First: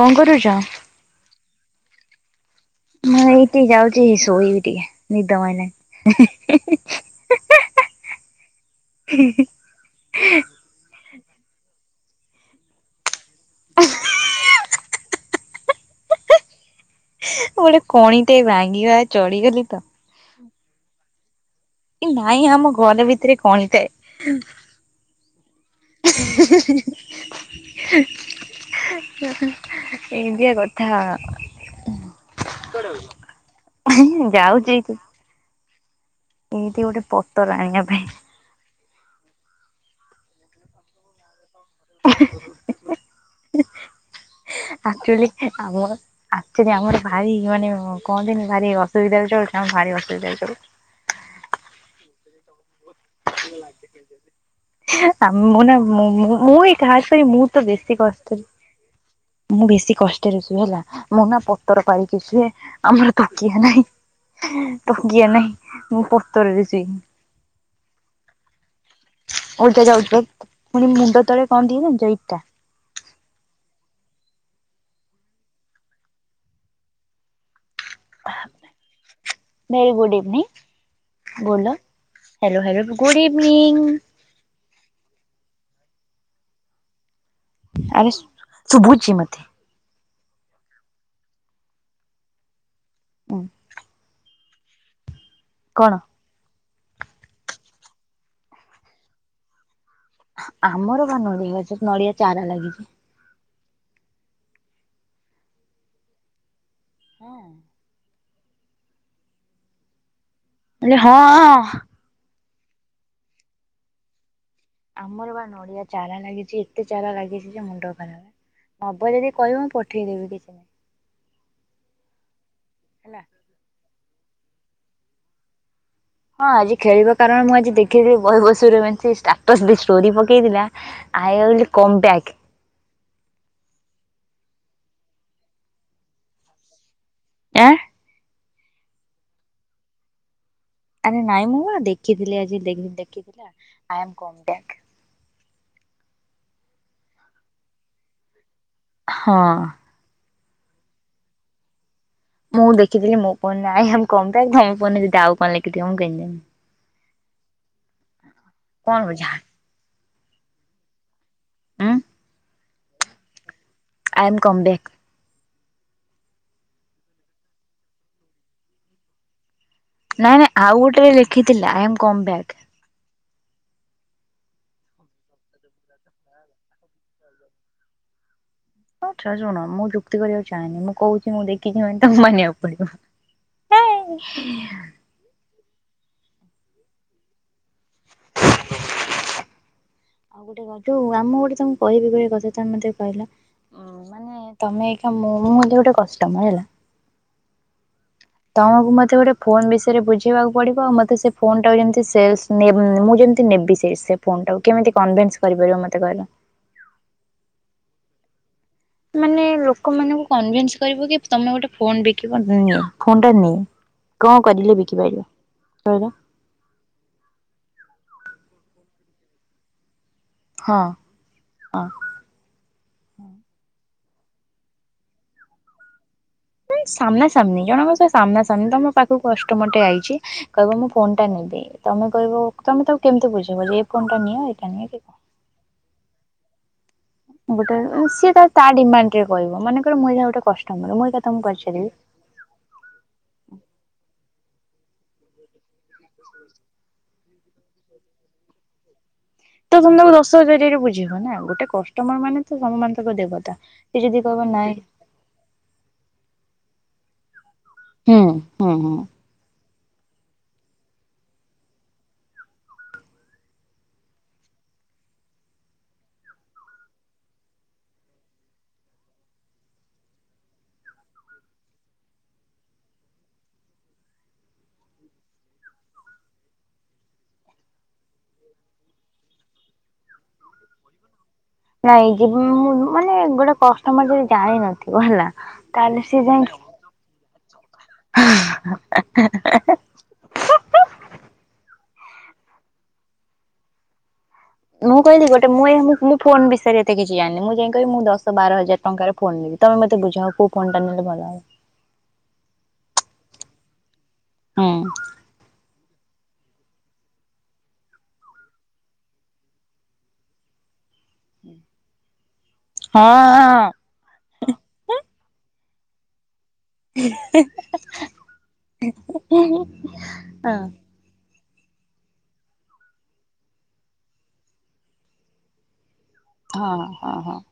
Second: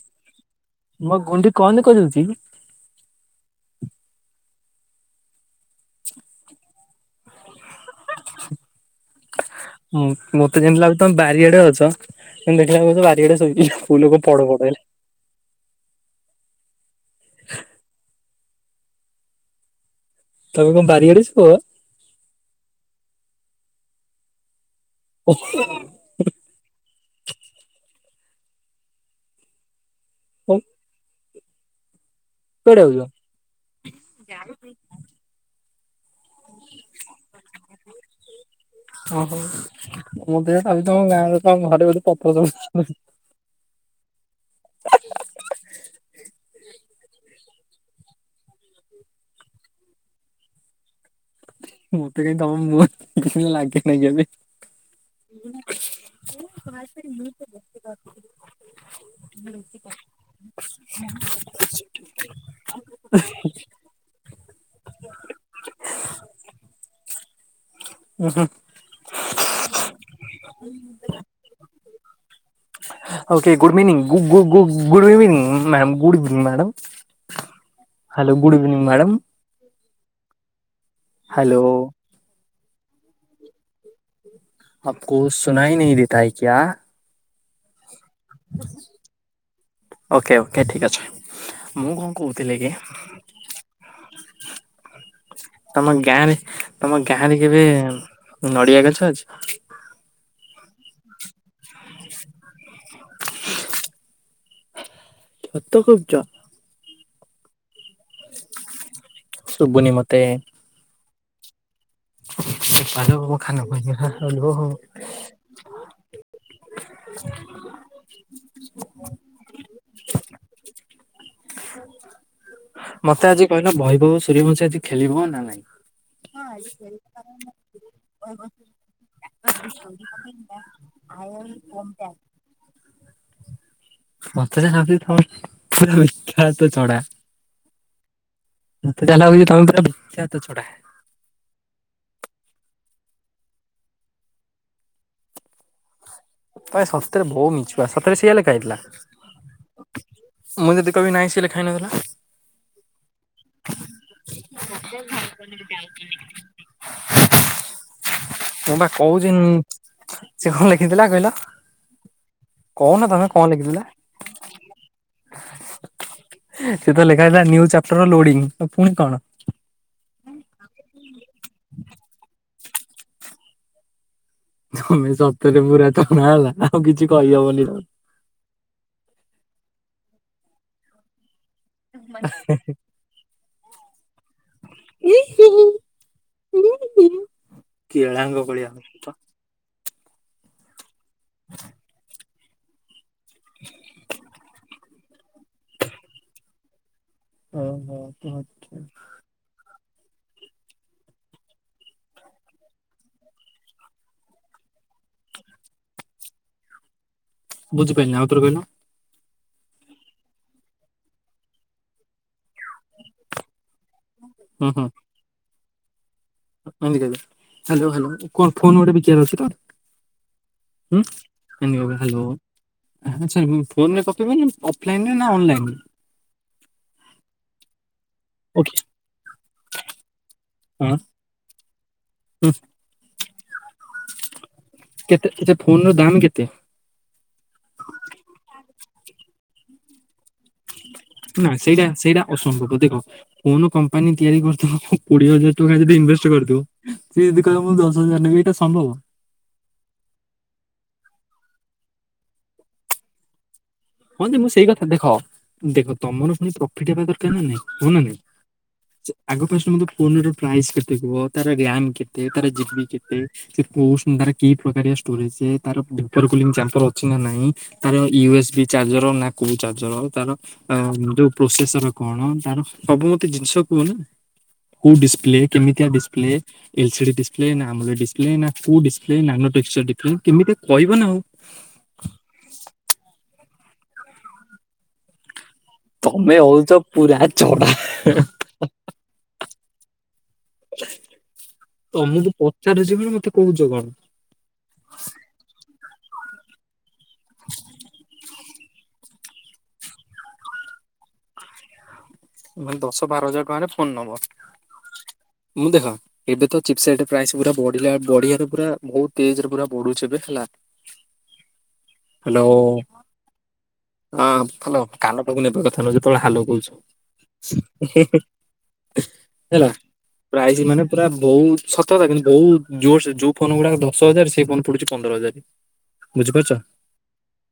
କଣ କରୁଛ? ମୋ ଗୁଣ୍ଡି କଣ କହିଦଉଛି? ମୁଁ ଏଇ ଟିକି ଯାଉଛି ଶୋଇବି ଟିକେ ନିଦ ମାଡ଼ିଲାଣି। ମତେ ଯେମିତି ଲାଗୁଛି ତମ ବାରିଆଡେ ଅଛ ତୁ ଦେଖିଲାକୁଛ ବାରିଆଡେ ଶୋଇ ଫୁଲୋକ ପଡ ପଡଲେ। ଗୋଟେ କଣ ଟ ଭାଙ୍ଗିବା ଚଳିଗଲି ତ। ତମେ କଣ ବାରିଆଡେ ଅଛ? ନାଇଁ ଆମ ଘର ଭିତରେ କଣଥାଏ। [unintelligible] ଏତିଆ କଣ କଥା। କୁଆଡେ ଆଉଛ? ଯାଉଛି । ଏଇତି ଗୋଟେ ପୋତର ଆଣିିବା ପାଇଁ। ଓହୋ ମୋ ଦେହ ତା ବି ତମ ଗାଁରେ ହଁ ଘରେ ବୋଧେ ପତ୍ର ସବୁ ଆୁ ଆମ ଆଚ ଆମର ବାାରୀ କି ମାନେ କହନ୍ତିନି ଭାରି ଅସୁବିଧାରେ ଚଳୁଛି ଆମ ଭାରି ଅସୁବିଧାରେ ଚଳୁଛି। ମୋତେ କାଇ ତମ ମୁହ କିଛି ଦ ଲାଗେ ନହିଁ କି ଏବେ। [inaudible] ଆ ମୁଁ ନା ମୁଁ ମୁଁ ଏଇ ଖାସ୍ କରି ମୁଁ ତ ବେଶୀ କଷ୍ଟରେ ମୁଁ ବେଶୀ କଷ୍ଟରେ ୁ ହେଲା ମୁଁ ନା ପତର ପାରିକି ଶୁଏ ଆମର ତୋକିଆ ନାହିଁ। ତ କିଏ ନାଇଁ ମୁଁ ପତରଛିୁ। ହୁ ହୁ। ଉଠା ଯା ଉଠ ପୁଣି ମୁଣ୍ଡ ତଳେ କଣ ଦିଏେ ନା ଇଟା। ଓକେ ଗୁଡ଼ ମଇଭିନିଂ ଗୁଡ଼ ଇଭିନିଂ ମ୍ୟା ଗୁଡ଼୍ ଇଭିନିଂ ମ୍ୟାଡ଼ମ। ଆ hello good evening madam. Very good evening. Hello. ବୋଲ ହ୍ୟାଲୋ ହ୍ୟାଲୋ ଗୁଡ଼ ଇଭିନିଂ। ଆପକୁ ସୁନାାଇ ନ ଦେଇତା ହ କ୍ୟା? ଆରେ ଶୁଭୁଝଛି ମତେ। ଓକେ ଓକେ ଠିକ୍ ଅଛି ମୁଁ କଣ କହୁଥିଲି କି ହୁଁ। ତମ ଗାଁରେ ତମ ଗାଁ ରେ କେବେ ନଡିଆ ଗଛ ଅଛି? ଆମର ବା ନଡ଼ିଆ ସ ନଡିଆ ଚାରା ଲାଗିଛି। ଯତ ଖୁବ ଜ ହଁ। ଶୁବୁନି ମତେ। ହେଲେ ହଁ ହଁ। [unintelligible] ଆମର ବା ନଡିଆ ଚାରା ଲାଗିଛି। ଏତେ ଚାରା ଲାଗିଛି ଯେ ମୁଣ୍ଡ ଖରାପ ନବ ଯଦି କହିବ ମୁଁ ପ ପଠେଇ ଦେବି କିଛି ନାଇଁ। ମତେ ଆଜି କହିଲ ଭୈଭବଉ ସୂର୍ଯ୍ୟବଂଶୀ ଆଜି ଖେଳିବ ନା ନାଇଁ? ହଁ ଆଜି ଖେଳିବା କାରଣ ମୁଁ ଆଜି ଦେଖିଥିଲି [unintelligible] ତ ସେ ଷ୍ଟୋରି ପକେଇଥିଲା ଆଇ୍ ୱିଲ କମ ବାକ୍। ମତେ ଯାହାବି ହୋଉ [unintelligible] ଆଁ। ମତେ ଯାହା ଲାଗୁଚି ତମେ ପୁରା ଭିକ୍ଷତ୍ତ ଛଡା। ଆରେ ନାଇଁ ମୁଁ ଦେଖିଥିଲି ଆଇ ଆମ୍ କମ୍ ବିଆକ। ତ ସତରେ ବଉ ମିଶିବା ସତରେ ସଇଆ ଲେଖାହେଇଥିଲା? ହଁ। ମୁଁ ଯଦି କହିବି ନାହିଁ ସିଇଆ ଲେଖା ହେଇ ନଥିଲା। ମୁଁ ଦେଖିଥିଲି ମୁଁ କହୁନି ଆଇ ଆମ୍ କମ୍ ବ୍ୟାକ। ଧମ ପ ଯଦି ଆଉ କଣ ଲେଖିଥିବ ମୁଁ କେମିତି ଜାଣିବି? ମୁଁ ବା କଣ ବୁଝା କହୁଛି ସେ କଣ ଲେଖିଥିଲା କହିଲ? ଆଁ। କହୁନ ତମେ କଣ ଲେଖିଥିଲା? I am come back. ସେ ତ ଲେଖା ହେଇଥିଲା ଚାପ୍ଟର ଲୋଡିଙ୍ଗ ପୁଣି କଣ? ନାଇଁ ନାଇଁ ଆଉ ଗୋଟେ ଲେଖିଥିଲେ ଆଇ ଆମ୍ କମ୍ ବ୍ୟାକ। ତମେ ସତରେ ପୁରା ହେଲା ଆଉ କିଛି କହିହବନି ଆଉ। ହଉ ଶୁଣ ମୁଁ ଯୁକ୍ତି କରିବାକୁ ଚାହଁନି ମୁଁ କହୁଛି ମୁଁ ଦେ କି ତମେ ମାନିବାକୁ ପଡିବ। [unintelligible] ଆଉ ଗୋଟେ ଯୋଉ ଆମ ଗୋଟେ ତମକୁ କହିବି ଗହଆ କଥା ତମେ ମେ କହିଲା ଉ ମାନେ ତମେ ମୁଁ ଏମିତି ଗୋଟେ କଷ୍ଟମର ହେଲା। ଓ ହୋ। ତମକୁ ମତେ ଗୋଟେ ଫୋନ ବିଷୟରେ ବୁଝେଇବାକୁ ପଡିବ ଆଉ ମତେ ସେ ଫୋନ ଟାକୁ ଯେମତି ମୁଁ ଯେମିତି ନେବି ସେ ସେ ଫୋନ୍ ଟାକୁ କେମିତି କନ୍ସ କରିପାରିବ ମତେ କହିଲ? ବୁଝିପାରିଲିନି ଆଉ ଥରେ କହିଁଲ। ମାନେ ଲୋକମାନଙ୍କୁ କନନ୍ସ କରିବ କି ତମେ ଗୋଟେ ଫୋନ ବିକିବ ଫୋନ ଟା କଣ କରିଲେ ବିକି ପାରିବ? ହାଲୋ କଣ ଫୋନ ଗୋଟେ ବିକିର ଅଛି ହଁ ତ ହଁ ହାଲୋ ହାଲୋ ଆଚ୍ଛା ଫୋନରେ ତୁମେ ଅଫଲାଇନରେ ନା ଅନଲାଇନ? ନାଇଁ ସାମନା ସାମନି କଣ ଜଣଙ୍କ ସାମ୍ନା ସାମ୍ନା ଓକେ ତ ମୋ ପାଖକୁ କଷ୍ଟ ମଟେ ଆଇଛି କହିବ ମୁଁ ହଁ ଫୋନ୍ଟା ନେବି। ତମେ କହିବ ହୁଁ ତମେ ତାକୁ କେମିତି ବୁଝିବ ଯେ ଏ ଫୋଣ ଟା ନିଅ ଏଇଟା ନିଅ କି କହ ତେ? ଗୋଟେ ସିଏ ତା ତା ଡିମାଣ୍ଡ ରେ କହିବ ମନେକର ମହିଳା ଗୋଟେ କଷ୍ଟମର ମୁଁ ଏଇକା ତମକୁ ନା ସେଇଟା ପଚାରିବି ସେଇଟା ଅସମ୍ଭବ ଦେଖ କଣ କମ୍ପାନୀ ତିଆରି କରିଦବ। କୋଡିଏ ହଜାର ଟଙ୍କା ଯଦି ଇନଭେଷ୍ଟ କରିଦଉ, ସେ ଯଦି କହିବ, ମୁଁ ଦଶ ହଜାର ନେବି। ଏଇଟା ସମ୍ଭବ! ତ ତମେ, ତାକୁ ଦଶ ହଜାରରେ ବୁଝେଇବ ନା। ଗୋଟେ କଷ୍ଟମ୍ ର ମାନେ ତମ ମାନେ ତାକୁ ଦେବତା ସେ ଯଦି ହଁ, ଯେ କହିବ ମୁଁ ସେଇ ନାଇଁ କଥା! ଦେଖ ଦେଖ, ତମର ପୁଣି ପ୍ରଫିଟ୍ ହେବା ଦରକାର ନା ନାଇଁ? ହଁ, ନା ନାଇଁ! ହୁଁ ହୁଁ ହୁଁ। ଆଗ ଫାଷ୍ଟ ମତେ ଫୋନ୍ ର ପ୍ରାଇସ୍ କେତେ କୁହ?, ତାର ରିଆମ୍ମ୍ କେତେ? ତାର ଜିବିି କେତେ? ସେ କଉ [unintelligible] କି ପ୍ରକାରିଆ ଷ୍ଟୋରେଜେ, ତାର ଭାପର କୁଲିଙ୍ଗ ଚାମ୍ପର ଅଛି ନା ନାଇଁ? ତାର ୟୁ ଏସ୍ ବି ଚାର୍ଜର ନା କୋଉଁ ଚାର୍ଜର ତାର? ଯଉ, ପ୍ରୋସେସର କଣ ତାର? ସବୁ ମତେ ଜିନିଷ କୁଅନା କଉ ଡିସପ୍ଲେ, କେମିତିଆ ଡିସପ୍ଲେ? ଏଲସିଡି ଡିସପ୍ଲେ ନା, ଆମଲ୍ ଡିସପ୍ଲେ, ନା କଉ ଡିସପ୍ଲେ? ନାନ ଟେକ୍ସଚର ଡିପ୍ ନାଇଁ, ଯେବେ ମୁଁଉଁ ମାନେ ଗୋଟେ କଷ୍ଟମର ଯଦି ଜାଣିିନଥିବ, ହେଲା ତାହେଲେ ସିଏ ତମେ ଯାଇକି ହଉଛ ପୁରା ଚଢା ହା ହା ହା। ତମକୁ ପଚାରୁଛି ବୋଲି, ମତେ କହୁଛ କଣ? ମୁଁ କହିଲି, ଗୋଟେ ମୁଁ ଏଇ ଫୋନ୍ ବିଷୟରେ ଏତେ କିଛି ଜାଣିନି। ମୁଁ ଯାଇଁକି କହିବି, ମୁଁ ଦଶ ବାର ହଜାର ଟଙ୍କାରେ ଫୋନ୍ ନେବି। ତମେ ମୋତେ ବୁଝାଓ କୋଉ ଫୋନ୍ ଟା ନେଲେ ଭଲ ହବ? ମାନେ, ଦଶ ବାର ହଜାର ଟଙ୍କାରେ ଫୋନ୍ ନବ। ହୁଁ ମୁଁ ଦେଖ ଏବେ ତ ଚିପ୍ସାଇଟ୍ ପ୍ରାଇସ୍ ପୁରା ବଢିଲା। ବଢିଆରେ ପୁରା ବହୁତ ତେଜ୍ ରେ ପୁରା ବଢୁଛି ଏବେ ହେଲା। ହ୍ୟାଲୋ! ହଁ ହଁ ହଁ ହାଲୋ କାନ ପାଖକୁ ନେ ପରା କ ଥନୁ ଯେତେଳେ ହାଲୋ କହୁଛ ହେ ହେ ହେ ହେଲା, ହଁ ପ୍ରାଇସ୍ ମାନେ ପୁରା ବହୁତ ସତ କଥା! କିନ୍ତୁ, ବହୁତ ଯୋର୍ ସେ ଯୋଉ ଫୋନ୍ ଗୁଡାକ ଦଶ ହଜାର ସେଇ ଫୋନ୍ ପଡୁଛି, ପନ୍ଦର ହଜାର। ହଁ ହଁ ହଁ।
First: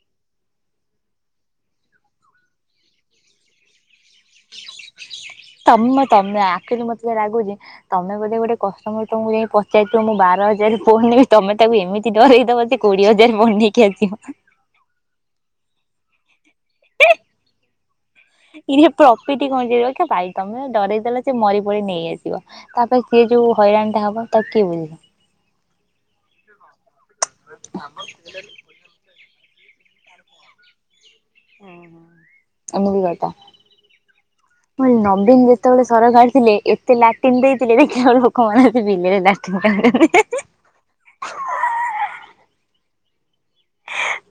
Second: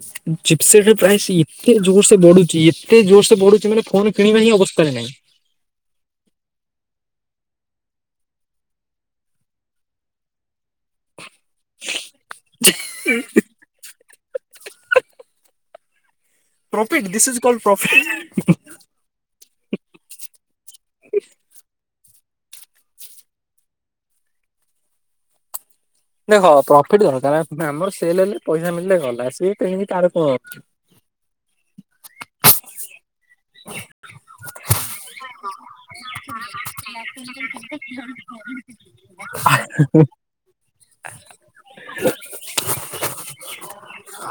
ଜିପସେଟରେ ପ୍ରାଇସ୍ ଏତେ ଜୋର ସେ ବଢୁଛି! ଏତେ ଜୋର ସେ ବଢୁଛି! ମାନେ ଫୋନ କିଣିବା ହିଁ ଅବସ୍ଥାରେ ନାହିଁ। ତମେ ତମେ, ଆଖିରି ମୋତେ ଯାହା ଲାଗୁଛି! ତମେ ବୋଧେ, ଗୋଟେ କଷ୍ଟମର ତମକୁ ଯାଇ ପଚାରିଥିବ ମୁଁ ବାର ହଜାର ପୁଣି, ତମେ ତାକୁ ଏମିତି ଡରେଇଦବ ଯେ, କୋଡିଏ ହଜାର ବନେଇକି ଆସିବ। Profit! This is called profit. ପିଠି [unintelligible] ଭାଇ ତମେ ଡରେଇ ଦେଲ ସେ ମରି ପଡି ନେଇ ଆସି ଆସିବ। ତା'ପରେ ସିଏ, ଯୋଉ ହଇରାଣ ଟା ହବ, ତାକୁ କିଏ ବୁଝି ଦେଖ ହ ପ୍ରଫିଟ୍ ଦରକାର। ଆମର ସେଲ୍ ହେଲେ ପଇସା ମିଳିଲେ ଗଲା। [unintelligible] ହୁଁ ଏମିତି କତା। ନବୀନ ଯେତେବେଳେ ସରକାର ଥିଲେ ଏତେ ଲାଟିନ୍ ଦେଇଥିଲେ! ଦେଖିଲାକୁ ଲୋକମାନେ ଆସି ବିଲରେ ଲାଟିନ୍ [inaudible]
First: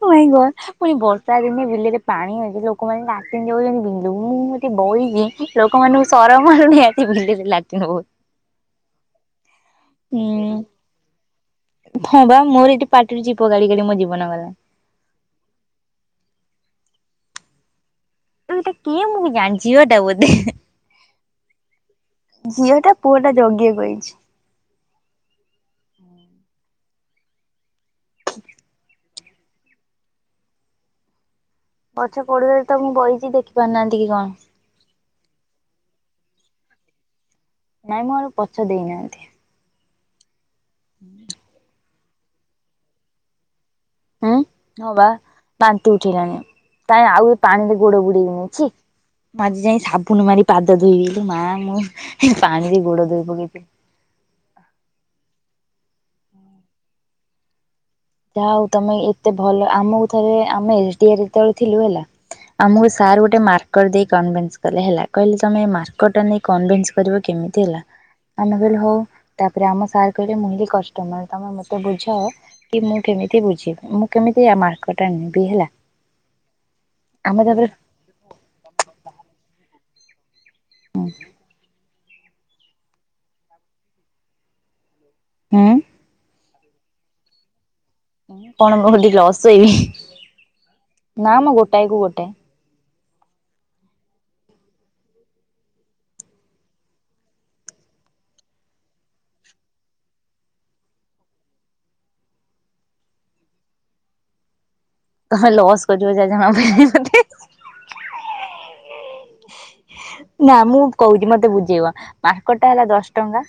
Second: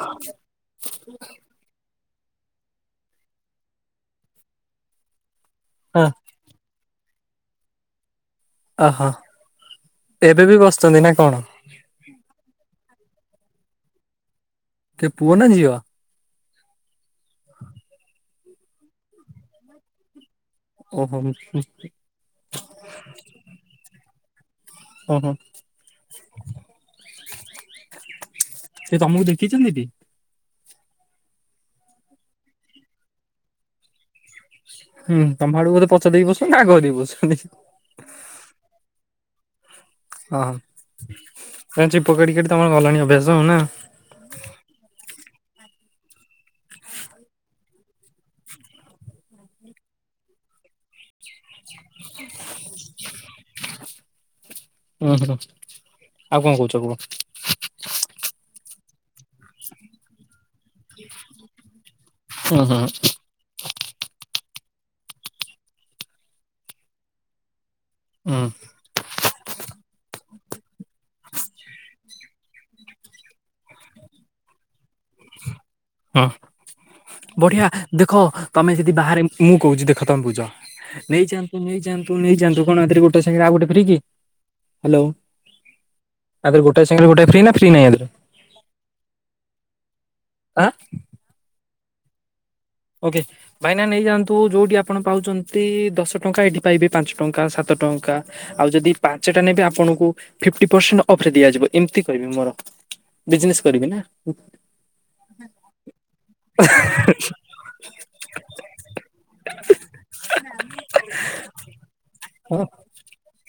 ଓ ମାଇଁ ଗର! ପୁଣି ବର୍ଷା ଦିନେ ବିଲରେ ପାଣି ଅଛି। ଲୋକମାନେ ଲାଟିନ୍ ଯାଉଛନ୍ତି ବିଲକୁ ମୁଁ ଏଠି ବଇଚିଁ, ହଁ ଲୋକମାନଙ୍କୁ ସରମ ମାଡୁନି ହେ। ବିଲରେ ଲାଟିନ ହୋ। ଅ ହ, ଏବେ ବି ବସଛନ୍ତି ନା କଣ? ହଁ ବା ମୋର ଏଠି ପାଟିରୁ ଚିପ କାଢି କାଢି ମୋ ଜୀବନ ଗଲା। କେ ପୁଅ ନା ଝିଅ? ତୁ ଏଟା କିଏ ମୁଁ ଜାଣି? ଝିଅଟା ବୋଧେ! ହଁ ହୁ [unintelligible] ଝିଅଟା ପୁଅଟା ଜଗିଆକୁ ଆଇଛି। ହୁଁ ହୁଁ। ସେ ତମକୁ ଦେଖିଛନ୍ତି କି? ଗଛ ପଢୁଆଳରେ ତ ମୁଁ ବଇଛି, ଦେଖି ପାରୁନାହାଁନ୍ତି କି କଣ? ହୁଁ, ତମ ଆଢକୁ ବୋଧେ ପଛ ଦେଇକି ବସନ୍ତି ନା ଆଗ ଦେଇକି ବସଛନ୍ତି? ନାଇଁ, ମୋ ଆଡକୁ ପଛ ଦେଇନାହାଁନ୍ତି। ଅହ କଇଁଚି ପକଡି଼ କାଟି ତମର ଗଲାଣି ଅଭ୍ୟାସ ଆଉ ନାଁ? ଉଁ ହଁ ବା ବାନ୍ତି ଉଠେଇଲାଣି। ତାଇଁ ଆଉ ପାଣିରେ ଗୋଡ଼ ବୁଡେଇବିନି ଛି। ମୁଁ ଆଜି ଯାଇଁ ସାବୁନ ମାରି ପାଦ ଧୋଇବି ଲୋ ମା ମୁଁ ଏ ପାଣିରେ ଗୋଡ଼ ଧୋଇ ପକେଇତି। ଉଁ ହୁଁ ଆଉ କଁ କୋହୁଚ କୁହ। ଯାହା ହଉ ତମେ ଏତେ ଭଲ ଆମୁକୁ ଥରେ ଆମେ ଏସ୍ ଡି ଏ ଯେତୋଳେ ଥିଲୁ ହେଲା ଉଁ ହୁଁ ଆମୁ ସାର୍ ଗୋଟେ ମାର୍କର୍ ଦେଇ କନ୍ଭେସ୍ କଲେ ହେଲା ତମେ ମାର୍କର୍ ଟା ନେଇ କନ୍ଭେସ୍ କରିବ କେମିତି ହେଲା ଉଁ ଆମେ କହିଲୁ ହଉ। ତାପରେ ଆମ ସାର୍ କହିଲେ ମୁଁ ବି କଷ୍ଟମର୍ ତମେ ମତେ ବୁଝାଅ କି ମୁଁ କେମିତି ବୁଝିବି ମୁଁ କେମିତି ମାର୍କର୍ ଟା ନେବି ହେଲା। ହଁ ଆମେ ତାପରେ ବଢ଼ିଆ ଦେଖ ତମେ ଯେଦି ବାହାରେ ମୁଁ କୋହୁଚି ଦେଖ ତମେ ବୁଝ। ନେଇଯାଆନ୍ତୁ ନେଇଯାଆନ୍ତୁ ନେଇଯାଆନ୍ତୁ କଣ ଏଥିରେ ଗୋଟେ ସାଙ୍ଗେରେ ଆଉ ଗୋଟେ ଫ୍ରି କି? ହାଲୋ ହୁଁ ଆଦେରେ ଗୋଟାଏ ସାଙ୍ଗରେ ଗୋଟାଏ ଫ୍ରି ନାଁ ଫ୍ରି ନାହିଁ ଆଦେ କଣ ମୁଁ ହଟି ଲସ୍ ସଇବି ଆଁ? ନାଁ ମ ଗୋଟାଏ କୁ ଗୋଟାଏ। ଓକେ ଭାଇନା ନେଇଯାଆନ୍ତୁ ଯୋଉଠି ଆପଣ ପାଉଚନ୍ତି ଦଶ ଟଙ୍କା ଏଠି ପାଇବେ ପାଞ୍ଚ ଟଙ୍କା ସାତ ଟଙ୍କା ଆଉ ଯଦି ପାଞ୍ଚଟା ନେବେ ଆପଣଙ୍କୁ ଫିଫ୍ଟି ପରସେଣ୍ଟ୍ ଅଫ୍ ରେ ଦିଆଯିବ ଏମିତିି କହିବି ମୋର। ବିଜନେସ୍ କରିବି ନାଁ। ତମେ ଲସ୍ କରିଯିବ ଯା ଜଣା ପଇଲାଇଁ ମତେ। ନାଁ ମୁଁ କହୁଚି ମତେ ବୁଝେଇବ ମାର୍କର୍ ହଁ ଟା ହେଲା ଦଶ ଟଙ୍କା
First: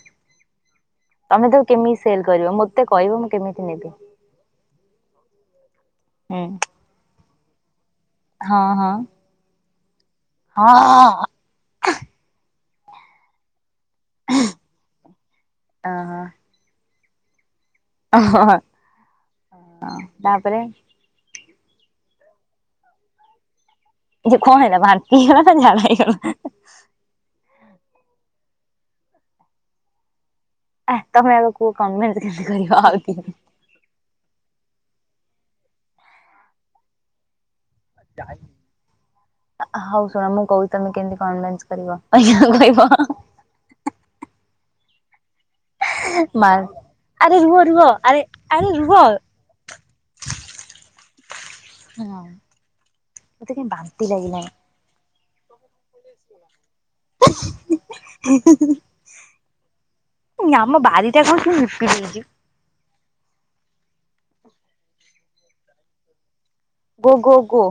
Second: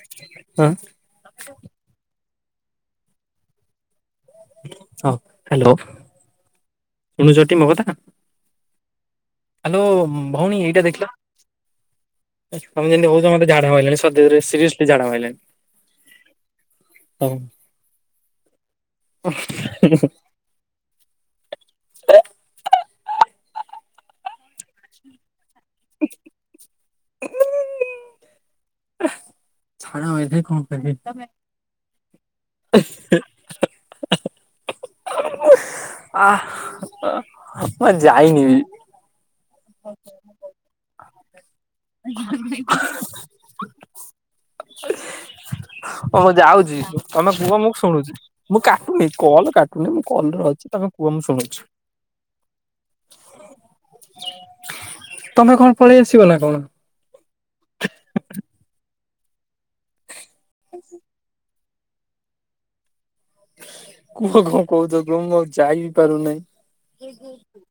ହଁ ତମେ ତାକୁ କେମିତି ସେଲ କରିବ ମୋତେ କହିବ ମୁଁ କେମିତି ନେବି। ହଁ ହାଲୋ। ହୁଁ। ଶୁଣୁଚଟି ମୋ କଥା? ହଁ ହଁ। ଆଲୋ ଭଉଣୀ ଏଇଟା ଦେଖିଲ ହଁ ଅ ତମେ ଯେମିତି ହୋଉଚ ମତେ ଝାଡ଼ା ମାଇଲାଣି। ଛ ଦେହରେ ସିରିଏସଲି ଝାଡ଼ା ମାଇଲାଣି। ହଁ। ଅ ହ ହ ତାପରେ ଯେ କଣ ହେଲା ବାନ୍ତି ହେଇଅଲା ନାଁ ଝାଡ଼ା ହେଇଅଲା? ଝାଡ଼ା ମାଇଲାଇ। ଆ ତମେ ଆଗ କୁହ କନଭେନ୍ସ୍ କେମିତି କରିବ ଆଉ ତି ଆଃ ମୁଁ ଆ ଯାଇନି ବି। ହଉ ଶୁଣ ମୁଁ କହୁଚି ତମେ କେମିତି କଭେନ୍ସ କରିବ ଆଜ୍ଞା କହିବ। ହଁ ମୁଁ ମା ଯାଉଚି ତମେ ଆରେ ରୁହ କୁହ ମୁଁ ରୁହ ଶୁଣୁଚି ଆରେ ମୁଁ ଆରେ ରୁହ କାଟୁନି କଲ୍ କାଟୁନି ମୁଁ କଲ୍ ରେ ଅଛି ତମେ କୁହ ମୁଁ ଶୁଣୁଚି। ହଁ ମୋତେ କାଇଁ ବାନ୍ତି ଲାଗିଲାଣି। ତମେ କଣ ପଳେଇ ଆସିବ ନାଁ କଣ? ଆଁ ଆମ ବାରିଟା କଁ କିଏ ନିପିଦେଇଚି? କୁହ କଁ କହୁଚ କୁହ ମୁଁ ଆଉ ଯାଇ ବି ପାରୁନେଇ। ଗୋ ଗୋ ଗୋ।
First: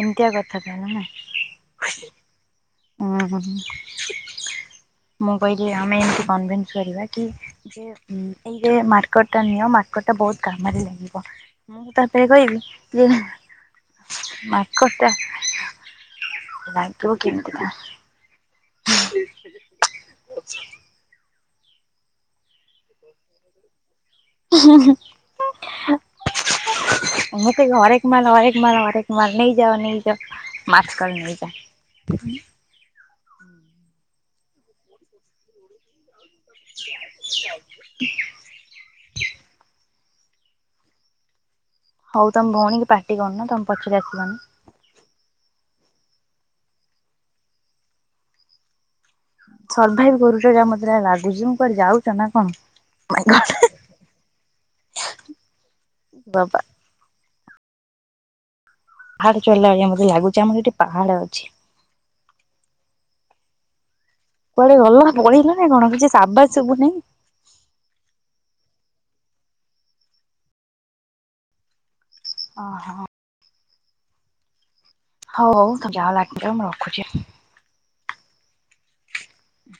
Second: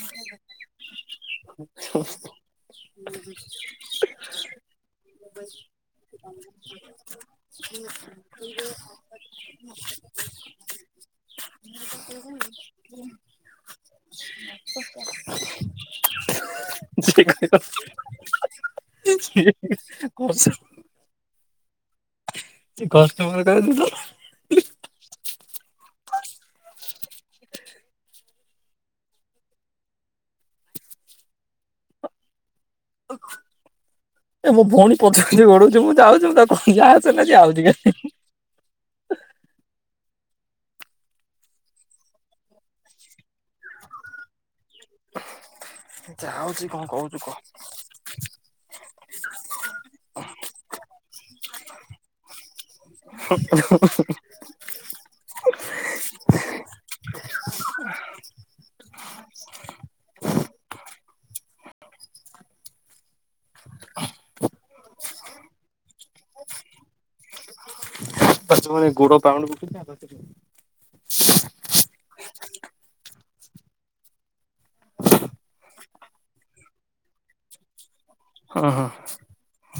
ଏମତିଆ କଥା ତାହେନେ ନାଁ। ମୁଁ କହିଲି ଆମେ ଏମତି କନ୍ଭେସ୍ କରିବା କି ଯେ ଉଁ ଏଇ ଯେ ମାର୍କର୍ ଟା ନିଅ ମାର୍କର୍ ଟା ବୋହୁତ୍ କାମରେ ଲାଗିବ ମୁଁ ତାପରେ କହିବି ଯେ ମାର୍କର୍ ଟା ଲାଗିବ କେମିତି କା? କସ, କଷ୍ଟମର କ ଦ ତୁ। [inaudible] ମତେ ହରେକ ମାଲ ହରେକ ମାଲ ହରେକ ମାଲ ନେଇଯାଅ ନେଇଯାଅ। ମାଥକଲ ନେଇଜା। ଏ ମୋ ଭଉଣୀ ପଛ ପଛେ ଗୋଡ଼ଉଚି ମୁଁ ଯାଉଛି ତା ଯା ଚନା ଜାଉ ଟିକେ। ହଉ ତମ ଭଉଣୀ କି ପାାର୍ଟି କରୁନ ତମ ପଛରେ ଆସିବନି। ଯାଉଛି କଣ କହୁଛୁ କହ। ସର୍ଭାଇଭ କରୁଛ ଯା ମତେ ଯାହା ଲାଗୁଛି ମୁଁ କୁଆଡେ ଯାଉଛ ନା କଣ? ମାଇଁ ଗଡ୍ [inaudible] ବାବା। ପାହାଡ ଚରିଲା ଭଳିଆ ମତେ ଲାଗୁଛି ଆମର ଏଠି ପାହାଡ ଅଛି। କୁଆଡେ ଗଲ ପଳେଇଲ ନା କଣ କିଛି ଆବାଜ ସୁବୁ ନାଇଁ। ତାରତ ଫେନେ ଗୋଡ ପାଉନି। ଓ ହୋ। ହଉ ହଉ ତ ଯାହା ଲାଗିବ ମୁଁ ରଖୁଚି। ହ ହୋ।